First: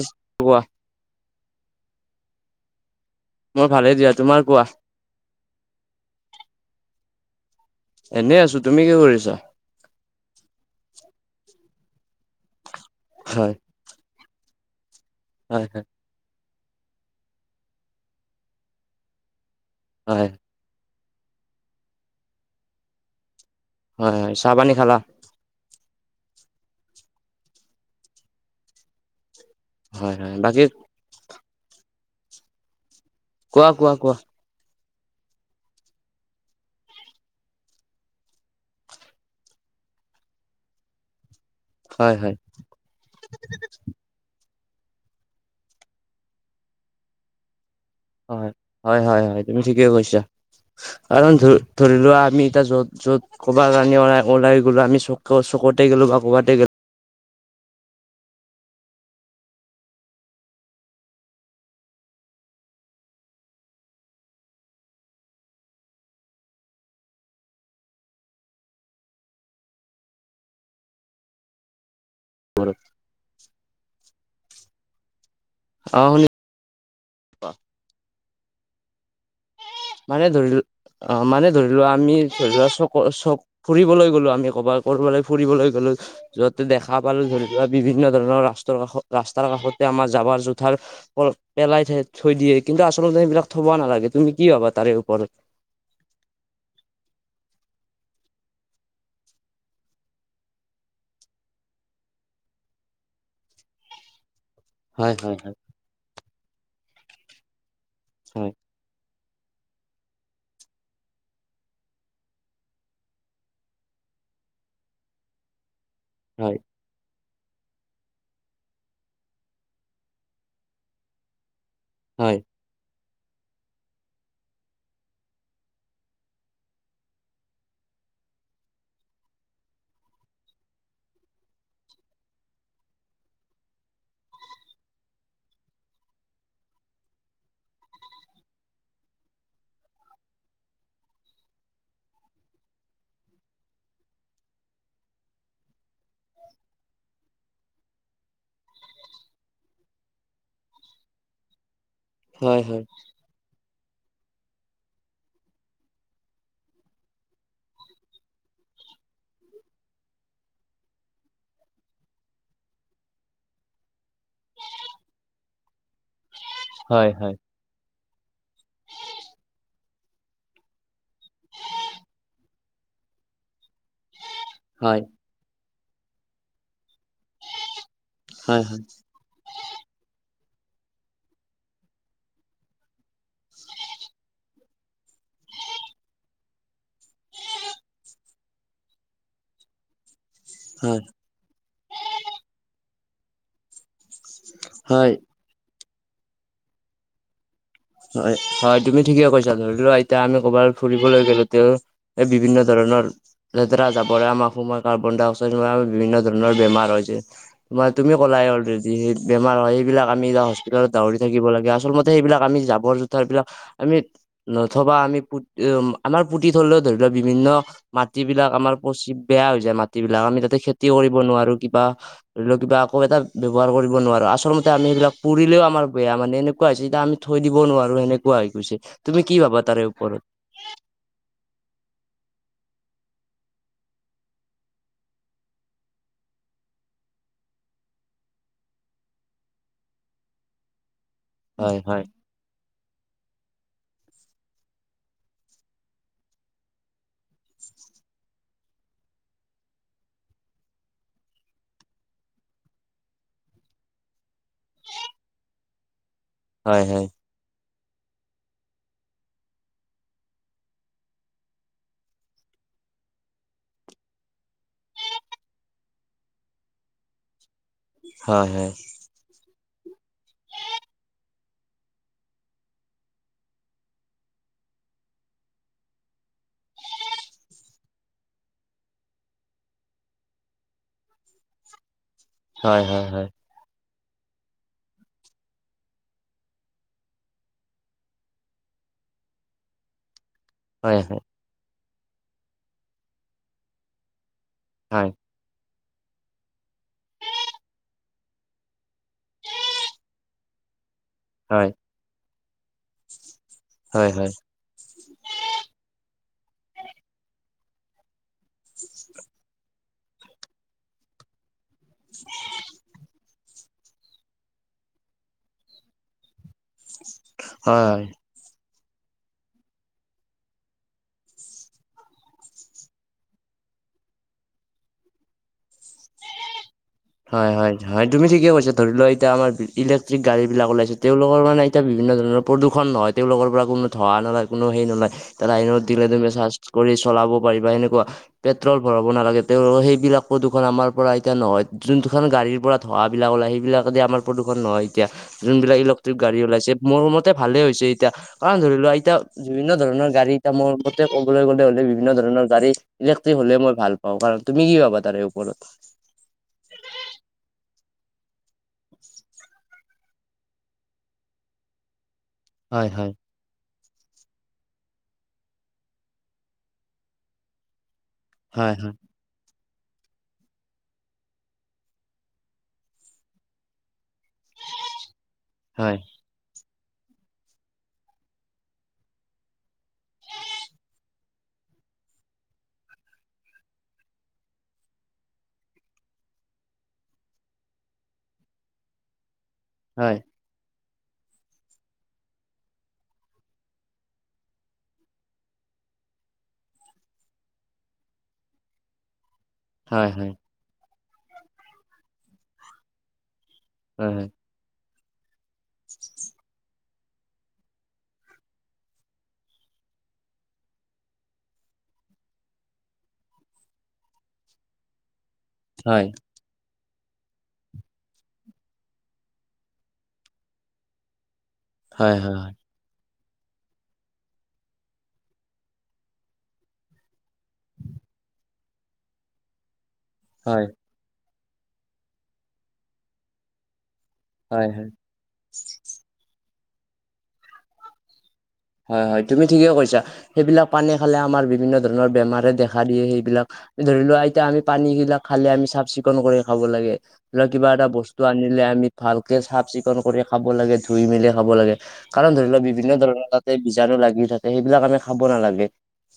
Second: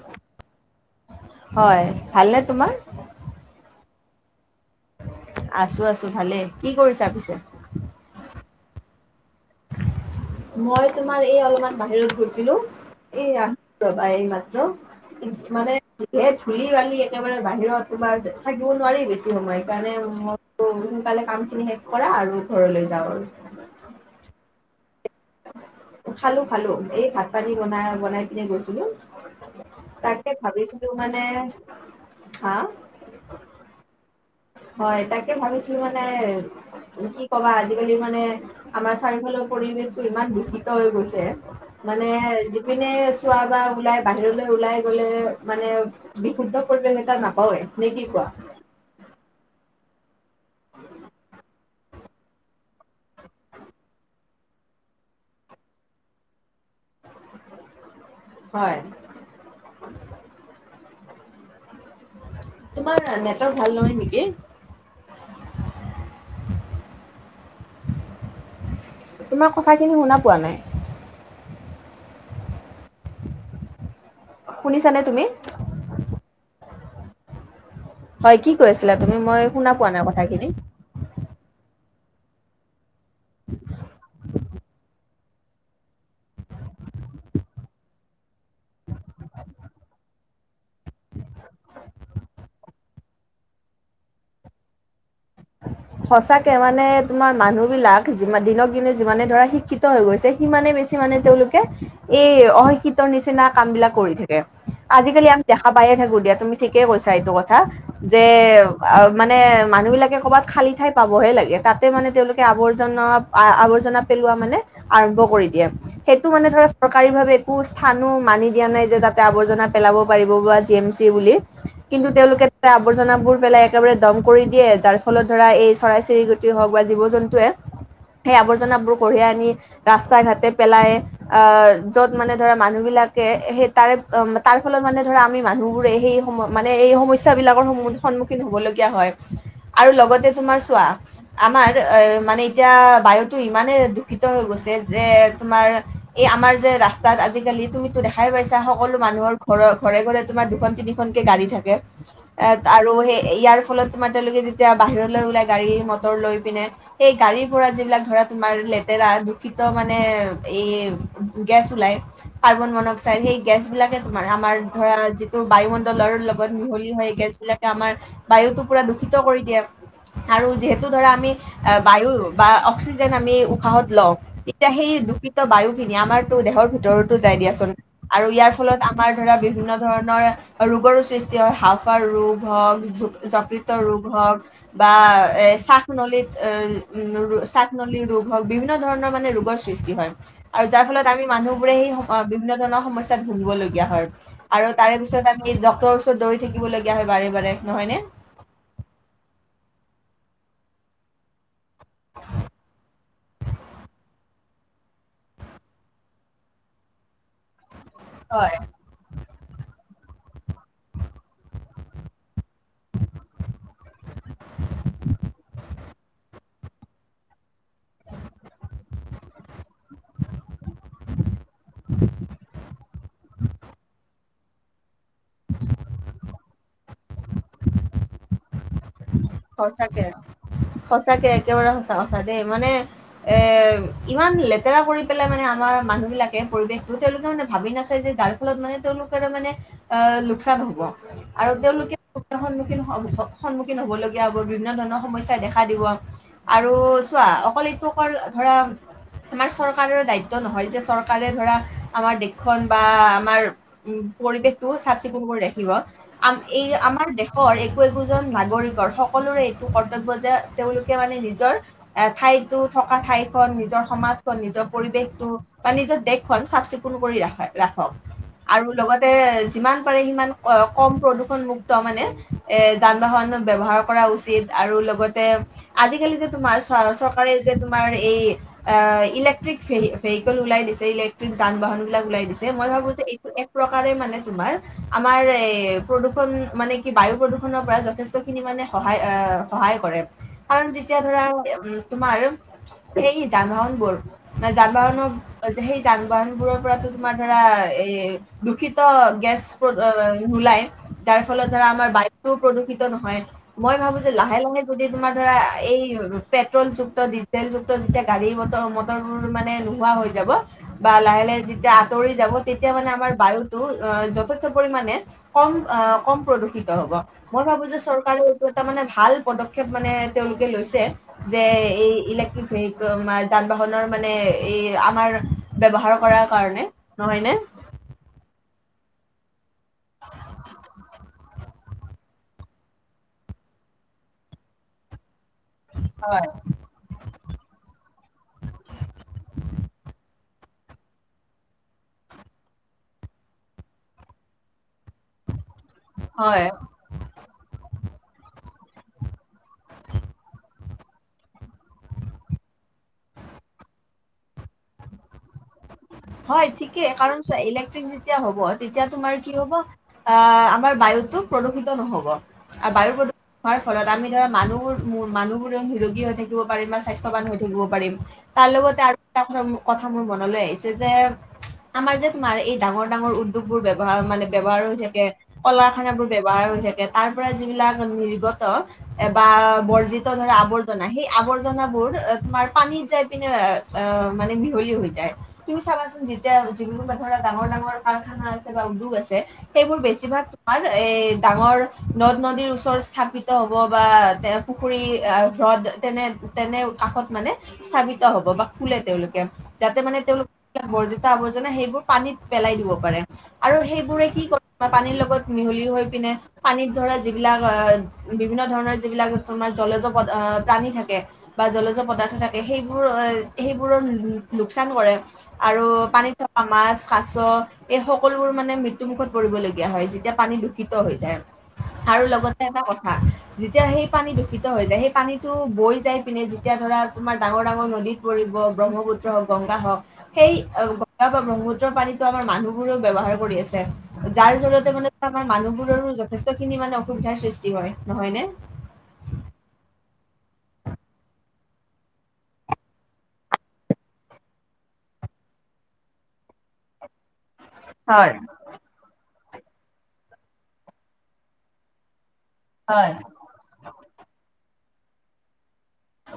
East গোৱা। হয়, ভালনে তোমাৰ? মোৰ ভালে দিয়া, তোমাৰ কোৱা? আছো আছো ভালে। কি কৰিছা পিছে? এনেই আছো, তুমি কি কৰিছা? মই তোমাৰ এই অলপমান বাহিৰত গৈছিলো, এই ৰা হয় ৰবা এইমাত্ৰ। হয় মানে হয় যিটোহে ধূলি, বালি একেবাৰে বাহিৰত তোমাৰ থাকিব নোৱাৰি বেছি সময়। মানে হয় মোকো সোনকালে কামখিনি শেষ কৰা আৰু ঘৰলৈ যাওঁ আৰু। হয়, হয়। চাহ - পানী খালা? খালো, খালোঁ। এই ভাত- পানী বনাই-বনাই পিনে গৈছিলো। হয় তাকে হয় বাকী ভাবিছিলোঁ মানে হা! কোৱা, কোৱা, কোৱা? হয়। তাকে ভাবিছিলো মানে, কি কবা আজিকালি মানে আমাৰ চাৰিওফালৰ পৰিৱেশটো ইমান দূষিত হৈ গৈছে। মানে হয় হয় যিপিনে চোৱা বা ওলাই বাহিৰলৈ ওলাই গ'লে মানে বিশুদ্ধ পৰিৱেশ এটা নাপাওঁয়ে নে কি কোৱা? হয়-হয়-হয়, তুমি ঠিকে কৈছা। কাৰণ ধ ধৰি লোৱা, আমি এতিয়া য'ত য'ত ক'ৰবা লাণি ওলাই-ওলাই গ'লো, আমি চক- চকতে গ'লো বা ক'ৰবাতে গে হয়। তোমাৰ নেটৱৰ্ক ভাল নহয় নেকি? তোমাৰ কথাখিনি শুনা পোৱা নাই। গ'লো [inaudible] শুনিছানে তুমি? অ শুনি হয়, কি কৈ আছিলা তুমি? মই শুনা পোৱা নাই মানে কথাখিনি। ধৰি লো অ মানে ধৰি লোৱা আমি ধৰি লোৱা চ ক চব ফুৰিলৈ গ'লো আমি ক'ৰবাত, ক'ৰবালৈ ফুৰিবলৈ গ'লো য'তে দেখা পালো। ধৰি লোৱা বিভিন্ন ধৰণৰ ৰাস্তাৰ কাষত, ৰাস্তাৰ কাষতে আমাৰ জাবাৰ জোথাৰ বোৰ পেলাই থে থৈ দিয়ে কিন্তু আচলতে সেইবিলাক থবা নালাগে। তুমি কি ভাবা তাৰে ওপৰত? [inaudible] সঁচাকে মানে তোমাৰ মানুহবিলাক, যিমান দিনক দিনে যিমানে ধৰা শিক্ষিত হৈ গৈছে সিমানে বেছি মানে তেওঁলোকে এই অশিক্ষিতৰ নিচিনা কামবিলাক কৰি থা দে, হয় আজিকালি হয় আমি দেখা পাইয়ে থাকো দিয়া। তুমি ঠিকেই কৈছা এইটো কথা যে হয় আও মানে মানুহবিলাকে ক'বাত খালী ঠাই পাবহে লাগে তাতে মানে তেওঁলোকে আৱৰ্জন আ-আৱৰ্জনা পেলোৱা মানে আৰম্ভ কৰি দিয়ে। সেইটো মানে হয় ধৰা চৰকাৰী ভাৱে একো স্থানো মানি দিয়া নাই যে তাতে আৱৰ্জনা পেলাব পাৰিব বা জি এম চি বুলি। কিন্তু তেওঁলোকে আৱৰ্জনাবোৰ পেলাই একেবাৰে দম কৰি দিয়ে যাৰ ফলত ধৰা এই চৰাই-চিৰিকটিয়ে হওঁক বা জীৱ-জন্তুৱে সেই আৱৰ্জনাবোৰ কঢ়িয়াই আনি ৰাস্তা-ঘাটে পেলাই আৰ য'ত মানে ধৰা মানুহবিলাকে সেই তাৰে উম তাৰ ফলত মানে ধৰা আমি মানুহবোৰে সেই সময় মানে এই সমস্যাবিলাকৰ সন্মুন-সন্মুখীন হবলগীয়া হয় আৰু লগতে তোমাৰ চোৱা আমাৰ এ মানে এতিয়া বায়ুটো ইমানে দূষিত হৈ গৈছে যে তোমাৰ এই আমাৰ যে ৰাস্তাত আজিকালি তুমিতো দেখাই পাইছা সকলো মানুহৰ ঘৰৰ ঘৰে ঘৰে তোমাৰ দুখন, তিনি খনকে গাড়ী থাকে। হয় এত হয় আৰু সেই ইয়াৰ ফলত তোমাৰ তেওঁলোকে যে তিয়া বাহিৰলৈ ওলায় গাড়ী, মটৰ লৈ পিনে। সেই গাড়ীৰ পৰা যিবিলাক ধৰা তোমাৰ লেতেৰা দূষিত মানে এই গেছ ওলায় কাৰ্বন মন অক্সাইড, সেই গেছবিলাকে তোমাৰ আমাৰ ধৰা যিটো বায়ুমণ ডলৰ লগত মিহলি হৈ হয় হয় গেছবিলাকে আমাৰ বায়ুতো পুৰা দূষি ত কৰি দিয়ে আৰু যিহেতু ধৰা, আমি এ বায়ু বা অক্সিজেন আমি উশাহত লওঁ, তেতিয়া হয় সেই হয় দূষিত বায়ু খিনি আমাৰতো দেহৰ ভিতৰতো যায় দিয়াচোন। আৰু ইয়াৰ হয় হয় ফলত আমাৰ ধৰা বিভিন্ন ধৰণৰ ৰোগৰো সৃষ্টি হয় হাঁওফাঁওৰ ৰোগ হওঁক, য-যকৃত তৰ ৰোগ হওঁক। বা এ শ্বাস নলীত এউম-ৰো শ্বাস নলীৰ ৰোগ হওঁক বিভিন্ন ধৰণৰ মানে ৰোগৰ সৃষ্টি হয়। আৰু যাৰ হয় ফলত আমি মানুহ বোৰে সেই বিভিন্ন ধৰণৰ সমস্যাত ভুগিবলগীয়া হয় আৰু তাৰে হয় পিছত আমি এই ডক্টৰৰ ওচৰত দৌৰি থাকিবগীয়া হয় বাৰে বাৰে নহয় নে? হয়, হয়, তুমি ঠিকে কৈছা ধৰিলোৱা এতিয়া আমি ক'ৰবাত ফুৰিবলৈ গ'লো তেওঁ বিভিন্ন ধৰণৰ লেতেৰা জাবৰা আমাৰ অসমত কাৰ্বন ডাই অক্সাইড হোৱা বিভিন্ন ধৰণৰ বেমাৰ হৈছে ত- তুমি ক'লাই হয় যি বেমাৰ হয় সেইবিলাক আমি এয়া হস্পিতালত দাহৰি থাকিব লাগে আচলতে সেইবাক আমি যা বৰ জোথাৰ বিলাক আমি নথবা আমি পু আমাৰ পুতি থৰিলেও ধৰি লোৱা বিভিন্ন মাটিবিলাক আমাৰ পচি বেয়া হৈ যায় মাটি বিলাক আমি তাতে খেতি কৰিব নোৱাৰো। কিবা ধৰি লও কিবা আকৌ এটা ব্যৱহাৰ কৰিব নোৱাৰো আচলমতে আমি সেইবিলাক পুৰিলেও আমাৰ বেয়া মানে এনেকুৱা হৈছে এতিয়া আমি থৈ দিব নোৱাৰো সেনেকুৱা হৈ গৈছে। তুমি কি ভাবা তাৰে সঁচাকে, ওপৰত সঁচাকে একেবাৰে সঁচা কথা দেই মানে এ, ইমান লেতেৰা কৰি পেলাই মানে আমাৰ মানুহ বিলাকে পৰিৱেশতো তেওঁলোকে মানে ভাবি নাচিছে যে যাৰ ফলত মানে তেওঁলোকৰ মানে অ', লোকচান হ'ব। আৰু হয় তেওঁলোকে হয় সন-সন্মুখীন হবলৈ হব বিভিন্ন ধৰণৰ সমস্যা দেখা দিব আৰু চোৱা অকল এইটো অ', ধৰা আমাৰ চৰকাৰৰ দায়িত্ব নহয় যে চৰকাৰে ধৰা আমাৰ দেশখন বা আমাৰ উম, পৰিৱেশ টো চাফ চিকুণ কৰি ৰাখিব আমা এই হয় আমাৰ হয় দেশৰ একো একোজন নাগৰিকৰ সকলোৰে এইটো কৰ্তব্য যে তেওঁলোকে মানে নিজৰ এ ঠাইতো থকা ঠাই খন নিজৰ সমাজখন নিজৰ পৰিৱেশটো বা নিজৰ দেশখন চাফ চিকুণ কৰি ৰাখ- ৰাখক হয় আৰু লগত যিমান পাৰে সিমান কম প্ৰদূষণ মুক্ত মানে এ যান বাহন ব্যৱহাৰ কৰা উচিত আৰু লগতে আজিকালি যে তোমাৰ চ-চৰকাৰে যে তোমাৰ এই অ', ইলেক্ট্ৰিক ভে-ভেহিকল ওলাই দিছে ইলেক্ট্ৰিক যান বাহন বিলাক ওলাই দিছে যে মই হয় ভাবোঁ যে হয় এইটো হয় এক প্ৰকাৰে মানে তোমাৰ আমাৰ এ প্ৰদূষণ মানে কি বায়ু প্ৰদূষণৰ পৰা যথেষ্ট খিনি মানে সহায় এ সহায় কৰে কাৰণ যেতিয়া হয় হয় ধৰা তোমাৰ সে যান বাহন বোৰ মানে যান হয় বাহনৰ যে সেই যান বাহনবোৰৰ পৰাতো তোমাৰ ধৰা এই দূষিত গেছ বোৰ নোলায় যাৰ ফলত ধৰ হয় হয় আমাৰ বায় প্ৰদূষিত নহয় মই ভাবোঁ যে হয় হয় লাহে, লাহে যদি তোমাৰ ধৰা এই পেট্ৰ'ল যুক্ত ডিজেল যুক্ত যেতিয়া গাড়ী মটৰবোৰ মানে নোহোৱা হৈ যাব বা লাহে লাহে যেতিয়া আঁতৰি যাব তেতিয়া মানে আমাৰ বায়ু যথেষ্ট পৰিমণে কম, কম প্ৰদূষিত হ'ব মই ভাবো যে হয় হয় চৰকাৰে ত'এটা মানে ভাল পদক্ষেপ মানে তেওঁলোকে লৈছে যে এই ইলেক্ট্ৰিক ভেহিকেল যান বাহনৰ মানে এই আমাৰ ব্যৱহাৰ কৰাৰ কাৰণে নহয় নে? হয়, হয়। হয় তুমি ঠিকে‌ কৈছা ধৰি লও এতিয়া আমাৰ ইলে্ট্ৰিক গাড়ী বিলাক ওলাইছে তেওঁলোকৰ মানে এতিয়া বিভিন্ন ধৰণৰ প্ৰূষণ নহয়। তেওঁলোকৰ পৰা কোনো ধৱা নলয় কোনো হেই নলয় তাত আইনত দিলে তুমি হয়। চাচ কৰি চলাব পাৰিবা এনেকুৱা পেট্ৰল ভৰাব নালাগে তেওঁ সেইবিলাকো প্ৰদুখন আমাৰ পৰা এতিয়া নহয় যোনটোখন গাড়ীৰ পৰা ধোঁৱাবিলাক ওলায় সেইবিলাকেদি আমাৰ প্ৰদূষণ নহয় এতিয়া যোনবিলাক ইলেক্ট্ৰিক গাড়ী হয়, ওলাইছে মোৰমতে ভালে হৈছে এতিয়া কাৰণ ধৰি লোৱা এতিয়া বিভিন্ন ধৰণৰ গাড়ী এটা মতে ক'বলৈ গ'লে হলে বিভিন্ন ধৰণৰ গাড়ী ইলেক্ট্ৰিক হ'লে মই ভাল পাওঁ। কাৰণ তুমি কি পাবা তাৰে ওপৰত? হয় ঠিকেই কাৰণ ইলেক্ট্ৰিক যেতিয়া হ'ব তেতিয়া তোমাৰ কি হ'ব আ আমাৰ বায়ুতটো প্ৰদূষিত নহ'ব আৰু হয় বায়ু প্ৰদূ হয় হোৱাৰ ফলত আমি ধৰা মানুহ-মানুহবোৰে নিৰোগী হৈ থাকিব পাৰিম বা স্বাস্থৱান হৈ থাকিব পাৰিম। তাৰ হয় হয় লগতে আৰু এটা কথা মোৰ মনলৈ আহিছে। যে আমাৰ যে তোমাৰ এই ডাঙৰ ডাঙৰ উদ্যোগ বোৰ ব্যৱহাৰ মানে ব্য্ৱহাৰ হৈ থাকে। হয় কলাখানাবোৰ ব্য্ৱহাৰ হৈ থাকে তাৰ পৰা যিবিলাক নিৰ্গত। বা বৰ্জিত ধৰা আৱৰ্জনা সেই আৱৰ্জনাবোৰ তোমাৰ পানীত যাই পিনে এএ এ মানে মিহলি হৈ যায়। তুমি চাবাচোন যেতিয়া যিবোৰ ধৰা ডাঙৰ ডাঙৰ কাৰখানা আছে বা উদ্যোগ আছে। সেইবোৰ হয় বেছিভাগ তোমাৰ এই ডাঙৰ নদ নদীৰ ওচৰত স্থাপিত হ'ব বা তে পুখুৰী আহ হ্ৰদ তেনে তেনে কাষত মানে। স্থাপিত হ'ব বা খোলে তেওঁলোকে। যাতে মানে হয় তেওঁলোক হয় বৰ্জিতা আৱৰ্জনা সেইবোৰ পানীত পেলাই দিব পাৰে আৰু সেইবোৰে হয় কি কৰে? পানীৰ লগত মিহলি হৈ পিনে পানীত ধৰা যিবিলাক আহ বিভিন্ন ধৰণৰ যিবিলাক তোমাৰ জলে জপট প্ৰাণী থাকে। বা জলজ পদাৰ্থ থাকে সেইবোৰ সেইবোৰৰ লোকচান কৰে। আৰু হয় পানীত থকা মাছ কাছ এই সকলোবোৰ মানে মৃত্যুমুখত পৰিবলগীয়া হয় যেতিয়া পানী দূষিত হৈ যায়। আৰু হয় হয় লগতে এটা কথা। [inaudible] যেতিয়া সেই পানী দূষিত হৈ যায় সেই পানীটো বৈ যাই পিনে যেতিয়া ধৰা তোমাৰ ডাঙৰ ডাঙৰ নদীত কৰিব ব্ৰহ্মপুত্ৰ হওঁক গংগা হওঁক। সেই হয় গগা বা ব্ৰহ্মুত্ৰৰ পানীতো আমাৰ মানুহবোৰেও ব্যৱহাৰ কৰি আছে যাৰ হয় জৰিয়তে হয় মানে আমাৰ মানুহবোৰৰো যথেষ্ট খিনি মানে অসুবিধাৰ সৃষ্টি হয় নহয় নে। হয় হয় তুমি ঠিকেই কৈছা সেইবিলাক পানী খালে আমাৰ বিভিন্ন ধৰণৰ বেমাৰে দেখা দিয়ে সেইবিলাক। ধৰি লোৱা এতিয়া আমি পানী বিলাক খালে আমি চাফ চিকুণ কৰি খাব লাগে কিবা এটা হয় বস্তু আনি আমি ভালকে চাফ চিকুন কৰি খাব লাগে ধুই মেলি খাব লাগে কাৰণ ধৰি লও বিভিন্ন হয় ধৰণৰ তাত বীজাণু লাগি থাকে সেইবিলাক আমি খাব নালাগে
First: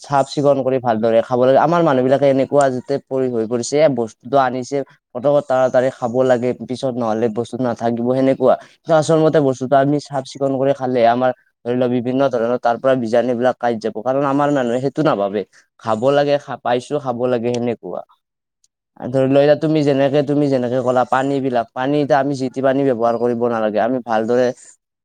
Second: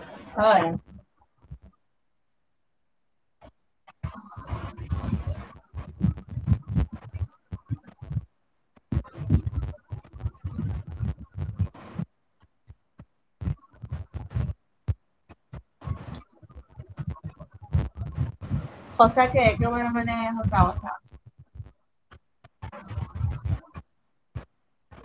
চাফ চিকুণ হয় কৰি ভালদৰে খা খাব লাগে আমাৰ মানুহ বিলাকে এনেকুৱা যাতে পৰি হৈ পৰিছে বস্তুটো আনিছে। পতকত তাৰাতাৰি খাব লাগে পিছত নহ'লে বস্তু নাথাকিব সেনেকুৱা। চাছৰ মতে বস্তু তো আমি চাফ চিকুণ কৰি খালে আমাৰ ধৰি লওক বিভিন্ন ধৰণৰ তাৰ পৰা বিজাণু এইবিলাক কাই যাব কাৰণ আমাৰ মানুহে সেইটো নাভাবে। খাব লাগে পাইছো খাব লাগে সেনেকুৱা। আৰু ধৰি সঁচাকে ল যা তুমি একেবাৰে মানে যেনেকে তুমি সঁচা যেনেকে কথা কলা। পানী বিলাক পানীতিয়া আমি যিটি পানী ব্যৱহাৰ কৰিব নালাগে আমি ভালদৰে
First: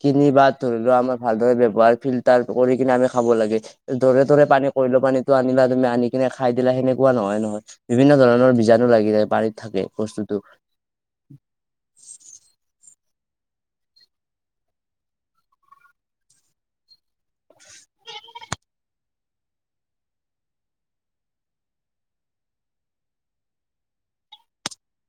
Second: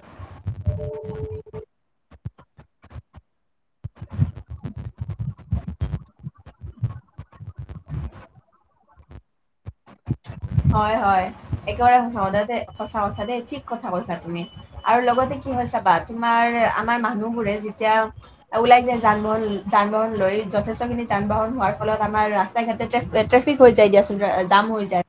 তিনি বাৰ ধৰি লও আমাৰ ভালদৰে ব্যৱহাৰ ফিল্টাৰ কৰি কিনে আমি খাব লাগে। যৰে তৰে পানী কৰিলো পানীতটো আনিলা তুমি আনি কিনে খাই দিলা সেনেকুৱা নহয় নহয়। বিভিন্ন ধৰণৰ বীজাণু লাগি যায় পানীত থাকে বস্তুটো। হয় হয়। একেবাৰে সঁচা কথা দে সঁচা কথা দেই, ঠিক কথা কৈছা তুমি। আৰু লগতে কি হয় চাবা- তোমাৰ আমাৰ মানুহবোৰে যেতিয়া ওলাই যাই যান-বাহন যান-বাহন লৈ যথেষ্টখিনি যান-বাহন হোৱাৰ ফলত আমাৰ ৰাস্তাই-ঘাটে ট্ৰেফ- ট্ৰেফিক হৈ যায় দিয়াচোন জাম হৈ যায়।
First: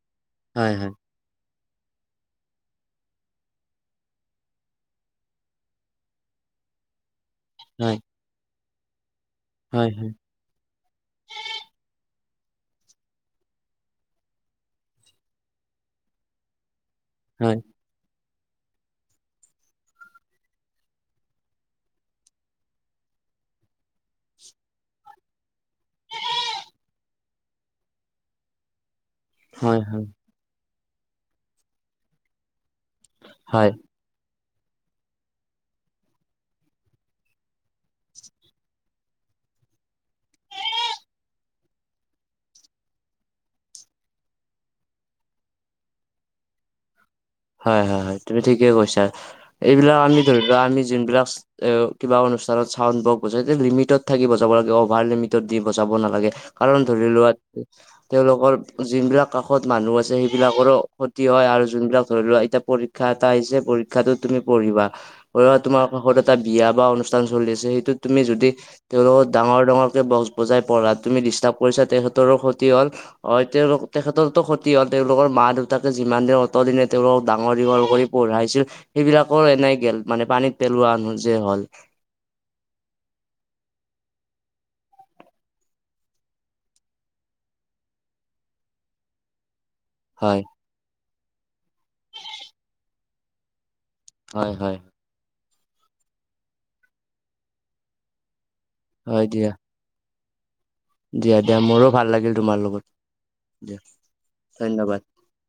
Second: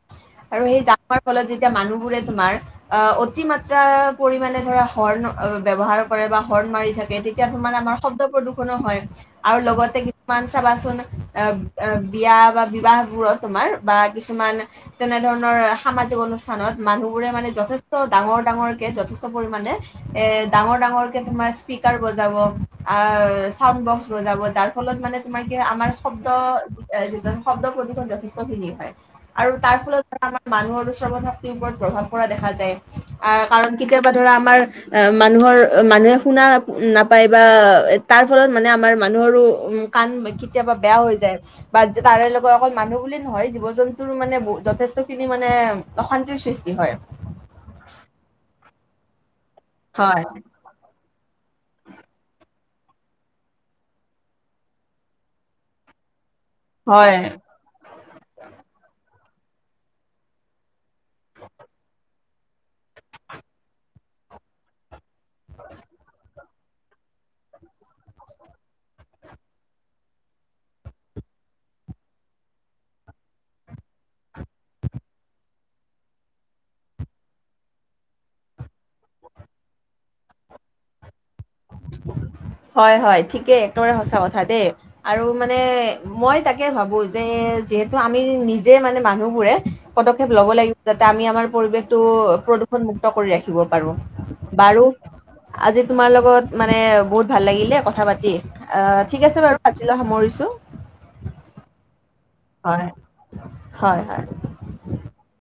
আৰু হয় সেই হয় জাম হোৱাৰ ফলত যেতিয়া মানুহবোৰে তোমাৰ অ অতি মাত্ৰা পৰিমাণে ধৰা হৰ্ণ ব্যৱহাৰ কৰে বা হৰ্ণ মাৰি থাকে তে- তিয়া তোমাৰ আমাৰ শব্দ প্ৰদূষণো হয় আৰু হয় লগতে হয় মান চাবাচোন এ-এ বিয়া বা বিবাহবোৰত তোমাৰ বা কিছুমান তেনেধৰণৰ সামাজিক অনুষ্ঠানত মানুহবোৰে মানে হয় যথেষ্ট- ট ডাঙৰ-ডাঙৰকে যথেষ্ট পৰিমানে, এ ডাঙৰ-ডাঙৰকে তোমাৰ স্পিকাৰ বজাব আও চাউন বক্স বজাব যাৰ ফলত মানে তোমাৰ কি হয় আমাৰ শব্দ শব্দ প্ৰদূষণ যথেষ্টখিনি হয়। আৰু তাৰ হয় হয় ফলত হয় পৰা আমাৰ মানুহৰো শ্ৰৱণ শক্তিৰ ওপৰত প্ৰভাৱ পৰা দেখা যায়, আহ কাৰণ হয় কি তিয়াবা ধৰা আমাৰ অ মানুহৰ মানুহে শুনা নাপায় বা তাৰ ফলত মানে আমাৰ মানুহৰো উ কাণ কেতিয়াবা বেয়া হৈ যায়, বা তাৰে লগত অকল মানুহ বুলি নহয় জীৱ-জন্তুৰো মানে ব- যথেষ্টখিনি মানে অশান্তিৰ সৃষ্টি হয়। হয় হয় হয়, তুমি ঠিকেই কৈছা। এইবিলাক আমি হয় ধৰি লোৱা আমি যোনবিলাক এ কিবা অনুষ্ঠানত চাউন বক বজায় লিমিটত থাকি বজাব লাগে অভাৰ লিমিটত দি বজাব নালাগে। কাৰণ ধৰিলোৱা হয় তেওঁলোকৰ যোন বিলাক কাষত মানুহ আছে সেইবিলাকৰো ক্ষতি হয় আৰু যোনবিলাক ধৰি লোৱা এতিয়া পৰীক্ষা এটা আহিছে পৰীক্ষাটোত তুমি পঢ়িবা ধযৰা তোমাৰ কাষত এটা বিয়া বা অনুষ্ঠান চলি আছে সেইটোত তুমি যদি তেওঁলোকক ডাঙৰ-ডাঙৰকে বক্স বজাই পঢ়া তুমি ডিষ্টাৰ্ব কৰিছা তেখেতৰো ক্ষতি হল হয় তেওঁলোক তেখেতৰ ত' ক্ষতি হল তেওঁলোকৰ মা-দেউতাকে যিমান দিন অতদিনে তেওঁলকক ডাঙৰ দীঘল কৰি পঢ়াইছিল, সেইবিলাকো এনেই গেল মানে পানীত পেলোৱা যে হ'ল। [inaudible] হয় হয় ঠিকেই, একেবাৰে সঁচা কথা দেই। আৰু মানে মই তাকে ভাবো যে যিহেতু আমি নিজে মানে মানুহবোৰে পদক্ষেপ হয় লব লাগিব যাতে আমি আমাৰ পৰিৱেশটো প্ৰদূষণ মুুক্ত কৰি ৰাখিব পাৰো। হয় হয় বাৰু, আজি তোমাৰ লগত মানে বহুত ভাল লাগিল দে কথা-পাতি। হয় ঠিক আছে দিয়া বাৰু আজিলে সামৰিছোঁ। দিয়া দিয়া মোৰো ভাল লাগিল তোমাৰ হয় লগত। দিয়া, হয় হয় ধন্যবাদ।